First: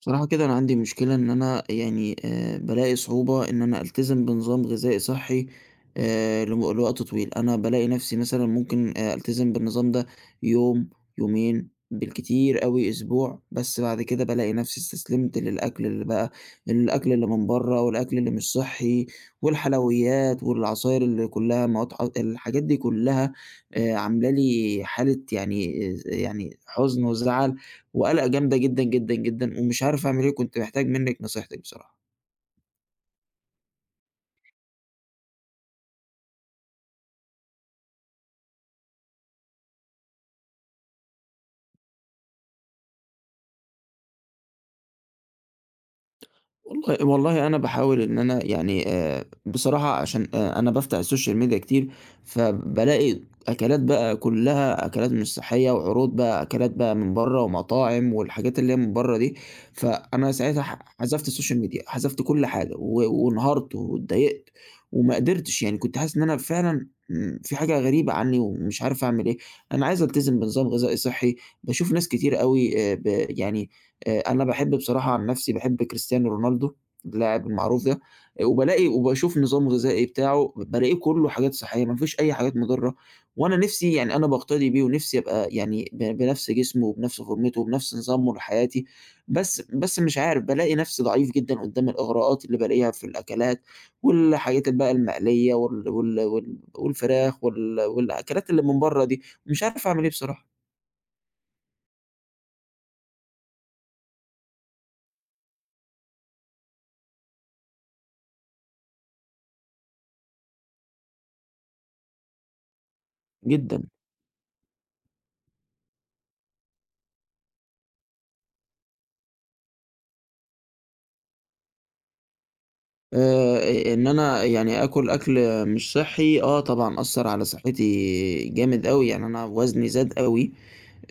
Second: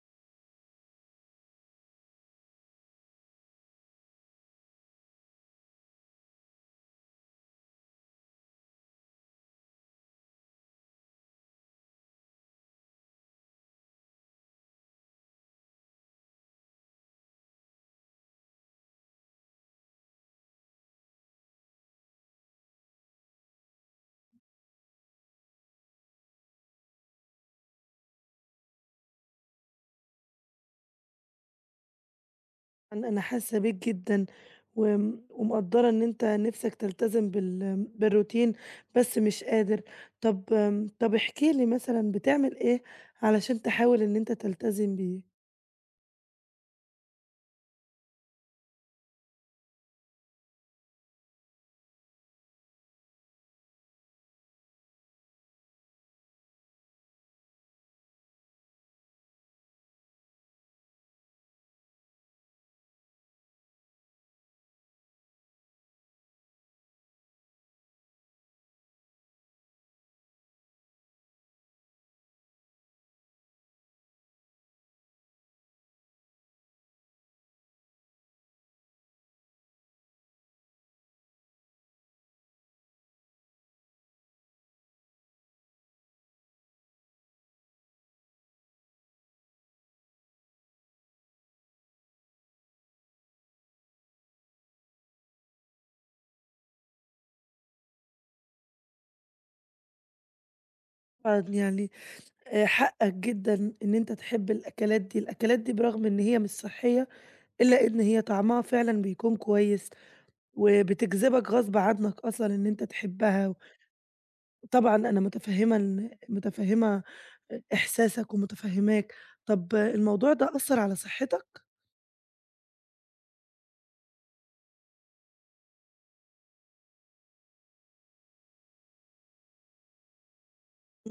بصراحة كده، أنا عندي مشكلة إن أنا يعني بالاقي صعوبة إن أنا ألتزم بنظام غذائي صحّي لم لوقت طويل. أنا بالاقي نَفْسي مثلًا ممكن ألتزم بالنظام ده يوم، يومين، بالكتير أوي أسبوع، بس بعد كده بالاقي نَفْسي استسلمت للأكل اللي بقى، الأكل اللي من برّه والأكل اللي مش صحّي والحلويات والعصاير اللي كُلّها مواد، الحاجات دي كُلّها عاملة لي حالة، يعني حُزن وزعل وقلقة جامدة جدًا، جدًا، جدًا، ومش عارف أعمل إيه، وكنت محتاج منِّك نصيحتِك بصراحة. أنا حاسة بيك جدًا، ومقدّرة إن أنت نِفْسك تلتزم بالروتين بس مش قادر. طَب طَب احكِ لي مثلًا بتعمل إيه علشان تحاول إن أنت تلتزم بيه؟ والله والله، أنا باحاول إن أنا يعني بصراحة، عشان أنا بافتح السوشيال ميديا كتير، فبالاقي أكلات بقى كلّها أكلات مش صحّية، وعروض بقى أكلات بقى من برّه ومطاعم والحاجات اللي هي من برّه دي. فأنا ساعتها حذفت السوشيال ميديا، حذفت كل حاجة وانهارت واتضايقت وما قدرتش. يعني كنت حاسس إن أنا فعلًا، في حاجة غريبة عني، ومش عارف أعمل إيه. أنا عايز ألتزم بنظام غذائي صحّي. باشوف ناس كتير أوي ب يعني أنا باحب بصراحة، عن نَفْسي باحب كريستيانو رونالدو، اللاعب المعروف ده، وبالاقي وباشوف نظامه الغذائي بتاعه، بالاقيه كُلّه حاجات صحّية ما فيهوش أي حاجات مضرّة. وأنا نِفْسي يعني أنا باقتدي بيه ونِفْسي أبقى يعني بنَفْس جسمه، وبنَفْس فورمته، وبنَفْس نظامه لحياتي. بس بس مش عارف، بالاقي نَفْسي ضعيف جدًا قُدّام الإغراءات اللي بالاقيها في الأكلات والحاجات بقى المقلية والفراخ والأكلات اللي من برّه دي. مش عارف أعمل إيه بصراحة. طبعًا يعني حقّك جدًا إن أنت تحب الأكلات دي، الأكلات دي برغم إن هي مش صحّية إلا إن هي طعمها فعلًا بيكون كويس، وبتجذبك غصب عنّك أصلًا إن أنت تحبها. جدًا. طبعًا أنا متفهمة إحساسك ومتفهماك. طب الموضوع ده أثّر على صحتك؟ إن أنا يعني آكل أكل مش صحّي، آه طبعًا أثّر على صحّتي جامد أوي. يعني أنا وزني زاد أوي،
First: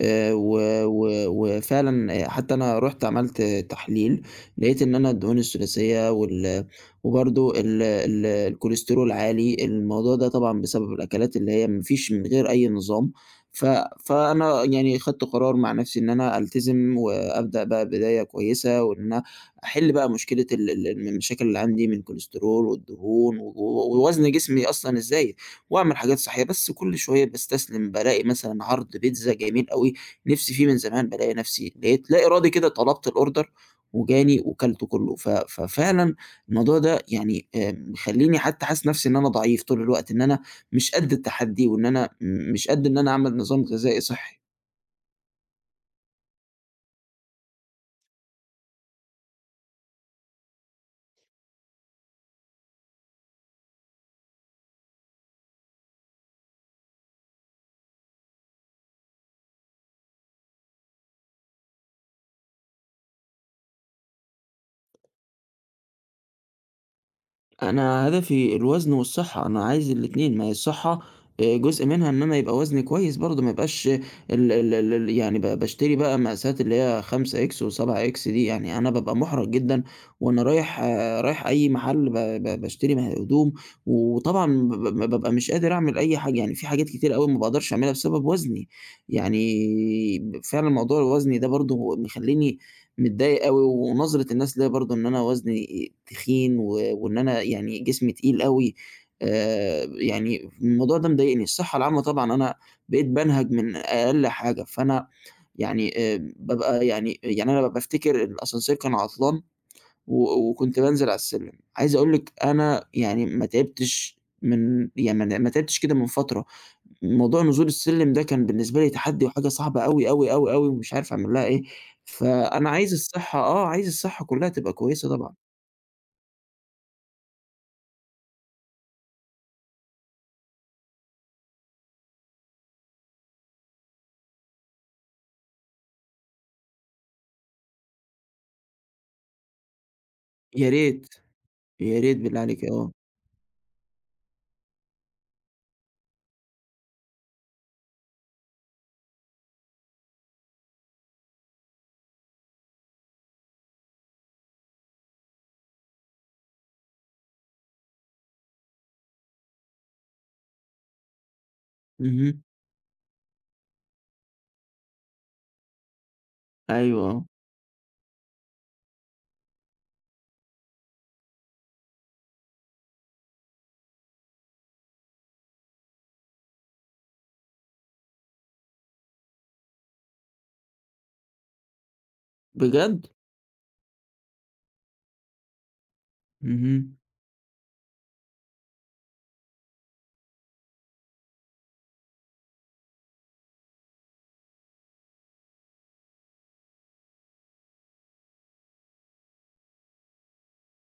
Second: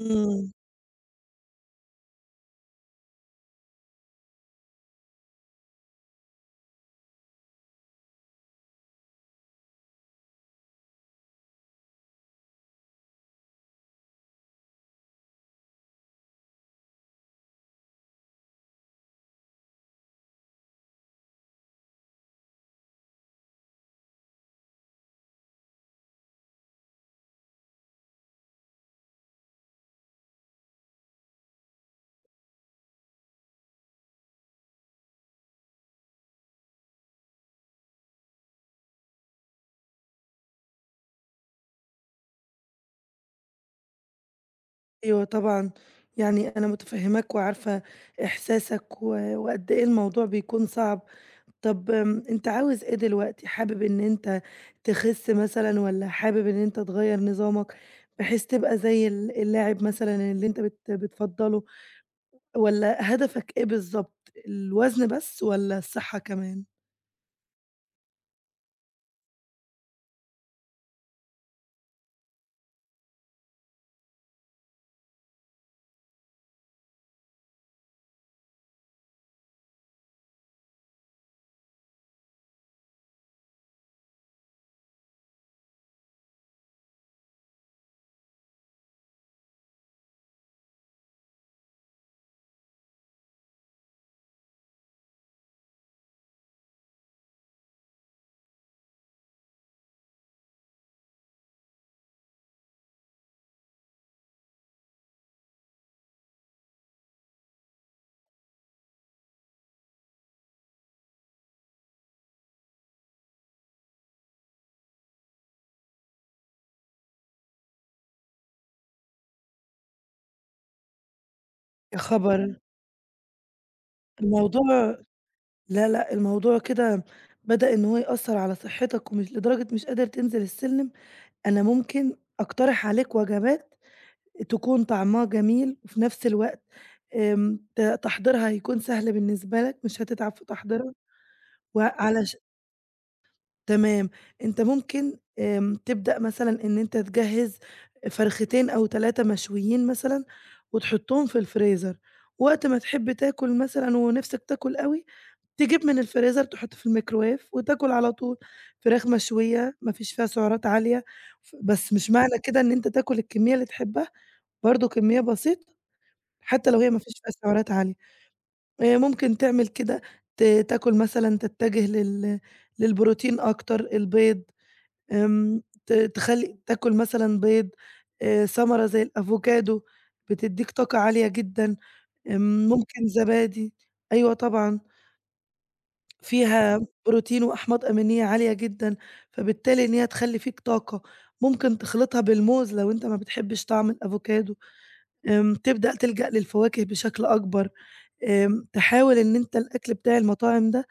و و وفعلًا حتى أنا رُحت عملت تحليل، لقيت إن أنا الدهون الثلاثية وبرضه ال ال الكوليسترول عالي. الموضوع ده طبعًا بسبب الأكلات اللي هي ما فيش من غير أي نظام، ف فأنا يعني خدت قرار مع نفسي إن أنا ألتزم وأبدأ بقى بداية كويسة، وإن أنا أحل بقى مشكلة ال ال المشاكل اللي عندي من كوليسترول والدهون ووزن جسمي أصلًا الزايد. وأعمل حاجات صحية، بس كل شوية باستسلم، بالاقي مثلًا عرض بيتزا جميل أوي نِفْسي فيه من زمان، بالاقي نَفْسي لقيت لا إرادي كده طلبت الorder وجاني وكلته كله. ففعلًا الموضوع ده يعني مخلّيني حتى حاسس نَفْسي إن أنا ضعيف طول الوقت، إن أنا مش قد التحدي، وإن أنا مش قد إن أنا أعمل نظام غذائي صحّي. أيوه طبعًا، يعني أنا متفهماك وعارفة إحساسك وقد إيه الموضوع بيكون صعب. طب أنت عاوز إيه دلوقتي؟ حابب إن أنت تخس مثلًا والّا حابب إن أنت تغيّر نظامك بحيث تبقى زي اللاعب مثلًا اللي أنت بتفضّله، والّا هدفك إيه بالضبط؟ الوزن بس والّا الصحة كمان؟ أنا هدفي الوزن والصحة، أنا عايز الاتنين. ما هي الصحة جزء منها إن أنا يبقى وزني كويس، برضه ما يبقاش ال ال ال ال يعني باشتري بقى مقاسات اللي هي 5X و7X دي. يعني أنا بابقى مُحرَج جدًا وأنا رايح، آه، رايح أي محل ب ب باشتري هدوم، وطبعًا ب ب بابقى مش قادر أعمل أي حاجة. يعني في حاجات كتير أوي ما باقدرش أعملها بسبب وزني، يعني فعلًا موضوع وزني ده برضه مخلّيني متضايق أوي. ونظرة الناس ليّا برضه إن أنا وزني تخين، وإن أنا يعني جسمي تقيل أوي. يعني الموضوع ده مضايقني. الصحة العامة طبعًا أنا بقيت بانهج من أقل حاجة، فأنا يعني بابقى يعني، أنا بافتكر إن الأسانسير كان عطلان و وكنت بانزل على السلم. عايز أقول لِك أنا يعني ما تعبتش، من يعني ما تعبتش كده من فترة. موضوع نزول السلِّم ده كان بالنسبة لي تحدّي وحاجة صعبة أوي، أوي، أوي، أوي، ومش عارف أعمل لها إيه. يا خبر! فأنا عايز الصحّة، آه، عايز الصحّة كُلّها الموضوع تبقى كويسة طبعًا. لا، لأ، الموضوع كده بدأ إن هو يأثّر على صحّتك ومش لدرجة مش قادر تنزل السلِّم. أنا ممكن أقترح عليك وجبات تكون طعمها جميل وفي نفس الوقت تحضيرها هيكون سهل بالنسبة لك، مش هتتعب في يا تحضيرها ريت، يا ريت وعلش بالله عليك، آه. تمام. أنت ممكن تبدأ مثلًا إن أنت تجهّز فرختين أو 3 مشويين مثلًا وتحُطّهم في الفريزر، وقت ما تحب تاكل مثلًا ونِفْسك تاكل أوي تجيب من الفريزر تحُط في الميكروويف وتاكل على طول. فراخ مشوية ما فيش فيها سعرات عالية، بس مش معنى اهم. كده إن أنت تاكل الكمية اللي تحبها، برضه كمية بسيطة حتى لو هي ما أيوه، فيش آه. فيها سعرات عالية. ممكن تعمل كده ت تاكل مثلًا تتجه للبروتين أكتر، البيض، تخلّي تاكل مثلًا بيض، ثمرة زي الأفوكادو بتدّيك طاقة عالية جدًا، بجد؟ ممكن زبادي، أيوه طبعًا. فيها اهم. بروتين وأحماض أمينية عالية جدًا، فبالتالي إن هي تخلّي فيك طاقة، ممكن تخلطها بالموز لو أنت ما بتحبش طعم الأفوكادو. تبدأ تلجأ للفواكه بشكل أكبر. تحاول إن أنت الأكل بتاع المطاعم ده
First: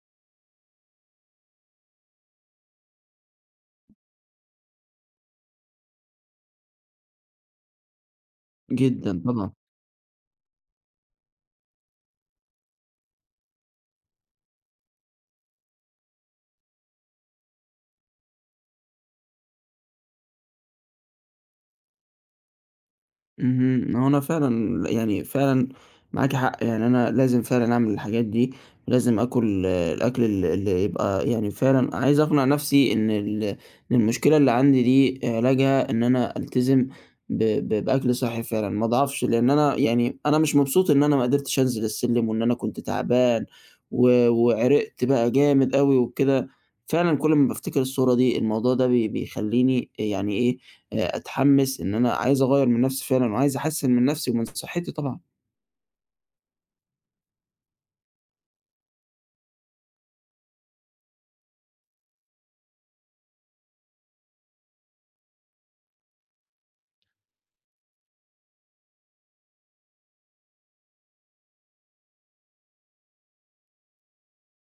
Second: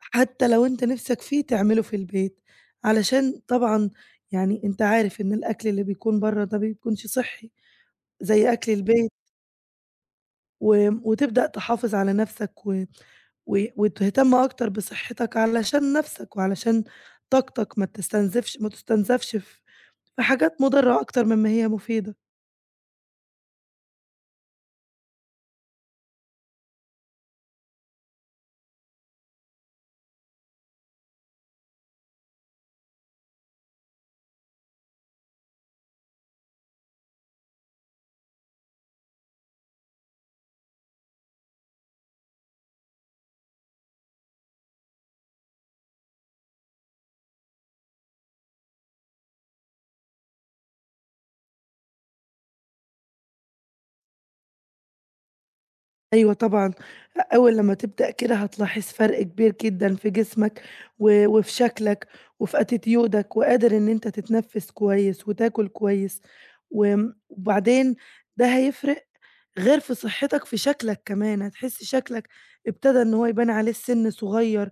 حتى لو أنت نِفْسك فيه تعمله في البيت، علشان طبعًا يعني أنت عارف إن الأكل اللي بيكون برّه ده بيكونش صحّي زي أكل البيت. جدًا طبعًا. وتبدأ تحافظ على نَفْسك و و وتهتم أكتر بصحّتك علشان نَفْسك وعلشان طاقتك ما تستنزفش ما تُستنزفش في في حاجات مُضرّة أكتر مما هي مفيدة. اهم، هو أنا فعلًا، يعني فعلًا معاكِ حق. يعني أنا لازم فعلًا أعمل الحاجات دي، ولازم آكل، آه، الأكل اللي يبقى، يعني فعلًا عايز أقنع نفسي إن المشكلة اللي عندي دي علاجها إن أنا ألتزم ب ب بأكل صحّي فعلًا، ما أضعفش. لإن أنا، يعني أنا مش مبسوط إن أنا ما قدرتش أنزل السلِّم، وإن أنا كنت تعبان وعرقت بقى جامد أوي وكده. فعلًا كل ما بافتكر الصورة دي، الموضوع ده بيخلّيني يعني إيه، أتحمّس إن أنا عايز أغيّر من نَفْسي فعلًا، وعايز أحسّن من نَفْسي ومن صحّتي طبعًا. أيوه طبعًا، أول لمّا تبدأ كده هتلاحظ فرق كبير جدًا في جسمك وفي شكلك وفي attitude وقادر إن أنت تتنفِّس كويس وتاكل كويس. وآمم وبعدين ده هيفرق غير في صحتك في شكلك كمان، هتحس شكلك ابتدى إن هو يبان عليه السِن صغيّر،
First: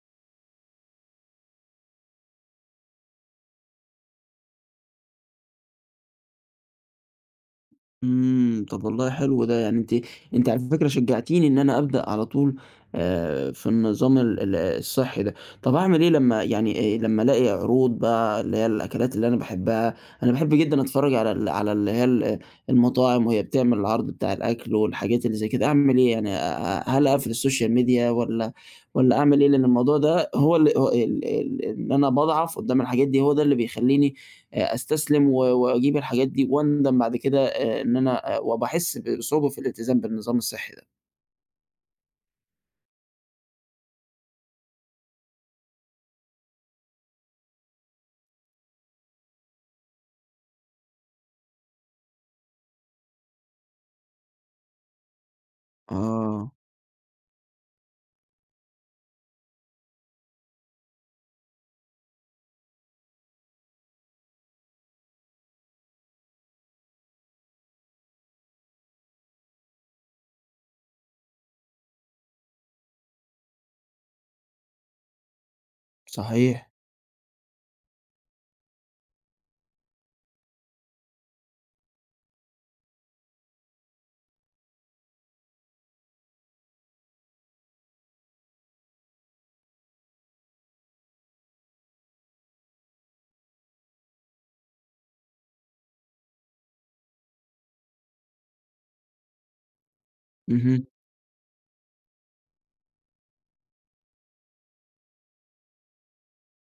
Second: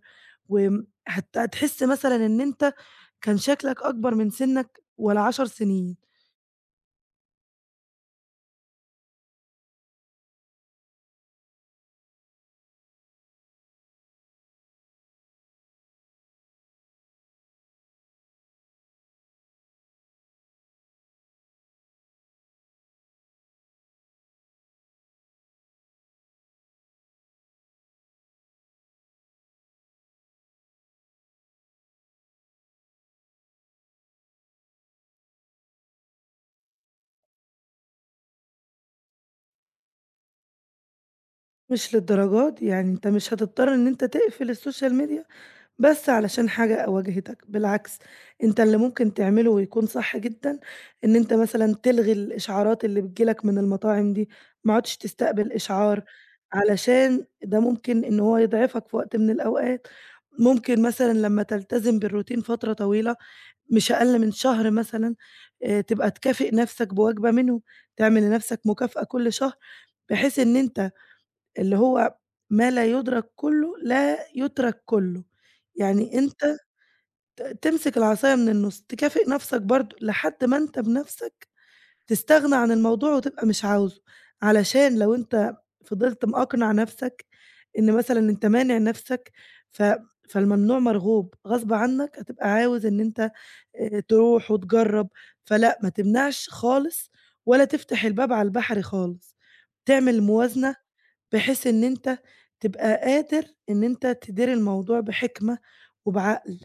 وآمم هتحس مثلًا إن أنت كان شكلك أكبر من سِنّك ولا 10 سنين. طب والله حلو ده. يعني أنتِ على فكرة شجعتيني إن أنا أبدأ على طول في النظام ال ال الصحّي ده. طب أعمل إيه لمّا يعني، لمّا ألاقي عروض بقى اللي هي الأكلات اللي أنا باحبها؟ أنا باحب جدًا أتفرّج على اللي هي المطاعم وهي بتعمل العرض بتاع الأكل والحاجات اللي زي كده. أعمل إيه يعني؟ هل أقفل السوشيال ميديا، والّا أعمل إيه؟ لإن الموضوع ده هو ال هو ال ال إن أنا باضعف قدّام الحاجات دي، هو ده اللي بيخلّيني أستسلم وأجيب الحاجات دي، وأندم بعد كده، إن أنا وباحس بصعوبة في الالتزام بالنظام الصحّي ده. مش للدرجة دي يعني أنت مش هتضطر إن أنت تقفل السوشيال ميديا. بس علشان حاجة واجهتك، بالعكس أنت اللي ممكن تعمله ويكون صح جدًا، إن أنت مثلًا تلغي الإشعارات اللي بتيجي لك من المطاعم دي، ما عُدتش تستقبل إشعار، آه، علشان ده ممكن إن هو يضعفك في وقت من الأوقات. ممكن مثلًا لمّا تلتزم بالروتين فترة طويلة، مش أقل من شهر مثلًا، تبقى تكافئ نفسك بوجبة منهم، تعمل لنفسك مكافأة كل شهر، بحيث إن أنت اللي هو ما لا يُدرك كله لا يُترك كله، يعني أنت صحيح. تمسك العصاية من النُص، تكافئ نَفْسك برضه لحد ما أنت بنَفْسك تستغنى عن الموضوع وتبقى مش عاوزه، علشان لو أنت فضلت مأقنع نَفْسك إن مثلًا أنت مانع نَفْسك ف فالممنوع مرغوب، غصب عنّك هتبقى عاوز إن أنت تروح وتجرّب، فلأ ما تمنعش خالص ولا تفتح الباب على البحر خالص، تعمل موازنة اهم. بحيث إن أنت تبقى قادر إن أنت تدير الموضوع بحكمة وبعقل.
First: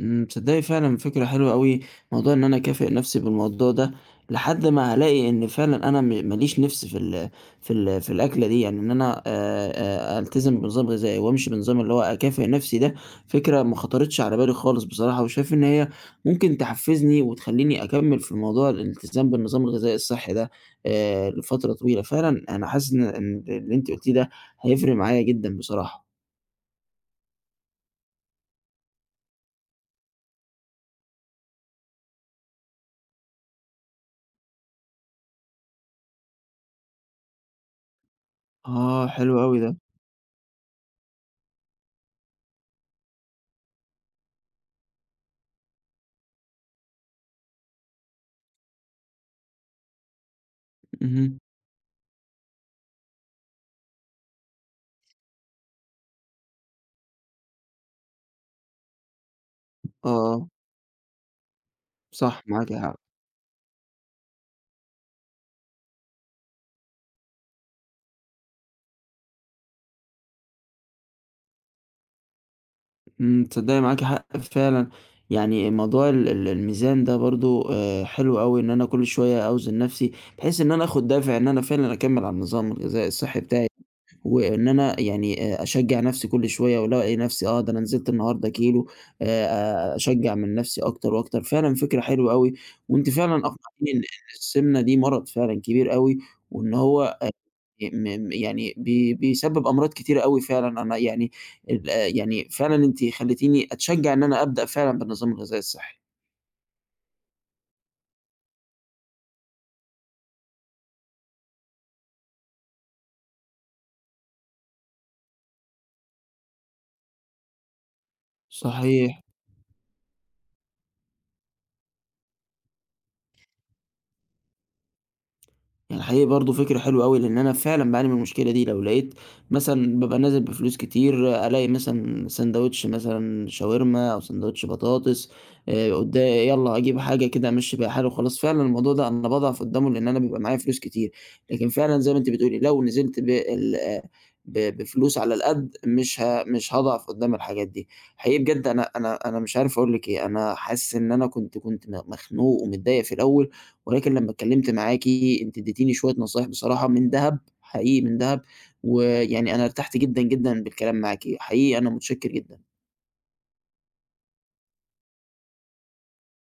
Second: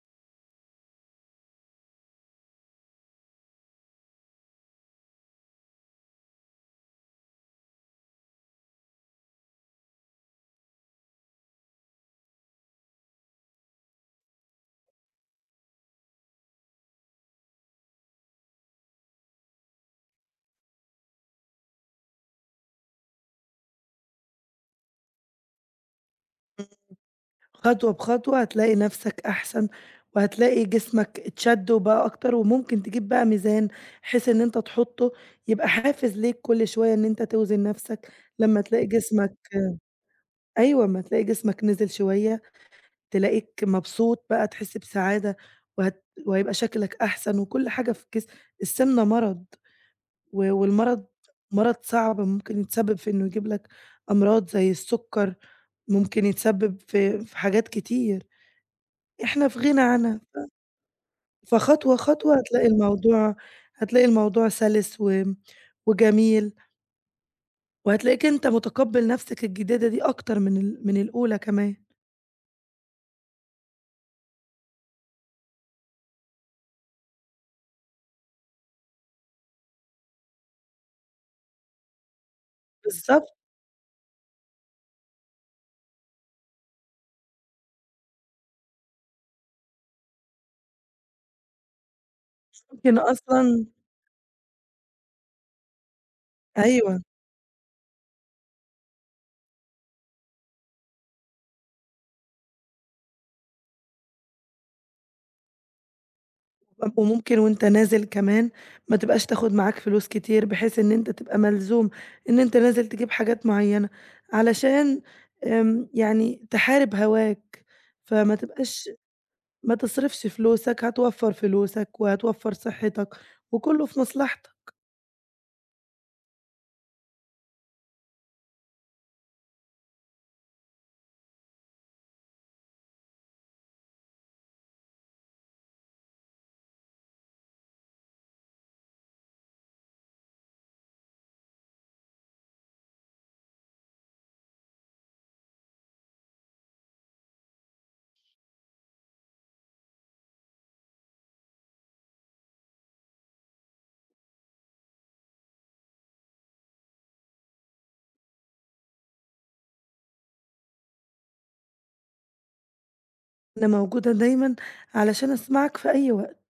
تصدّقي فعلًا فكرة حلوة أوي. موضوع إن أنا أكافئ نَفْسي بالموضوع ده، لحد ما هالاقي إن فعلًا أنا ما ليش نِفْس في الأكلة دي. يعني إن أنا، ألتزم بنظام غذائي وأمشي بنظام اللي هو أكافئ نَفْسي ده، فكرة ما خطرتش على بالي خالص بصراحة، وشايف إن هي ممكن تحفّزني وتخلّيني أكمّل في موضوع الالتزام بالنظام الغذائي الصحّي ده لفترة طويلة. فعلًا أنا حاسس إن اللي أنتِ قُلتيه ده هيفرق معايا جدًا بصراحة. خطوة بخطوة هتلاقي نفسك أحسن، وهتلاقي جسمك اتشد وبقى أكتر، وممكن تجيب بقى ميزان بحيث إن أنت تحطه يبقى حافز ليك كل شوية إن أنت توزن نفسك، لمّا تلاقي آه، جسمك حلو أوي ده. أيوه، أمّا تلاقي جسمك نزل شوية تلاقيك مبسوط بقى تحس بسعادة، وهيبقى شكلك أحسن وكل حاجة في الجسم. السمنة مرض، والمرض اهم، مرض صعب ممكن يتسبب في إنه يجيب لك أمراض زي السكر، ممكن يتسبب في في حاجات كتير. إحنا في غِنى آه، عنها، آه. فخطوة، خطوة صح هتلاقي معاكِ حق. الموضوع هتلاقي الموضوع سَلِس وجميل، وهتلاقيك أنت مُتقبّل نَفْسك الجديدة دي أكتر من من الأولى كمان. تصدقي معاكِ حق فعلًا. يعني موضوع ال ال الميزان ده برضه حلو أوي إن أنا كل شوية أوزن نفْسي، بحيث إن أنا آخد دافع إن أنا فعلًا أكمّل على النظام الغذائي بالضبط، الصحّي بتاعي، وإن أنا يعني، أشجّع نفْسي كل شوية، وألاقي نفْسي، آه، ده أنا نزلت النهارده كيلو. أشجّع من نفْسي أكتر وأكتر. فعلًا فكرة حلوة أوي. ممكن وأنتِ فعلًا أصلًا أقنعتيني إن السمنة دي مرض فعلًا كبير أوي، وإن أيوه، هو م م يعني بيسبب أمراض كتيرة أوي فعلًا. أنا يعني، يعني فعلًا أنتِ خلّيتيني أتشجّع إن أنا أبدأ فعلًا بالنظام الغذائي الصحّي. وممكن وأنت نازل كمان ما تبقاش تاخُد معاك فلوس كتير، بحيث إن أنت تبقى ملزوم إن أنت نازل تجيب حاجات معيّنة، علشان يعني تحارب هواك، فما صح. تبقاش ما تصرفش فلوسك، هتوفّر فلوسك وهتوفّر صحتك، وكلّه في مصلحتك. الحقيقي برضه فكرة حلوة أوي، لإن أنا فعلًا باعاني من المشكلة دي. لو لقيت مثلًا بابقى نازل بفلوس كتير، ألاقي مثلًا ساندوتش مثلًا شاورما أو ساندوتش بطاطس، قدا يالّا أجيب حاجة كده أمشّي بيها حالي وخلاص. فعلًا الموضوع ده أنا باضعف قدّامه، لإن أنا بيبقى معايا فلوس كتير، لكن فعلًا زي ما أنتِ بتقولي، لو نزلت بال، آه، بفلوس على القد مش هاضعف قدّام الحاجات دي. حقيقي بجد أنا مش عارف أقول لِك إيه. أنا حاسس إن أنا كنت مخنوق ومتضايق في الأول، ولكن لمّا اتكلمت معاكِ، أنتِ اديتيني شوية نصايح بصراحة من دهب، حقيقي من دهب. ويعني أنا ارتحت جدًا، جدًا بالكلام معاكِ. حقيقي أنا متشكر جدًا. أنا موجودة دايمًا علشان أسمعك في أي وقت.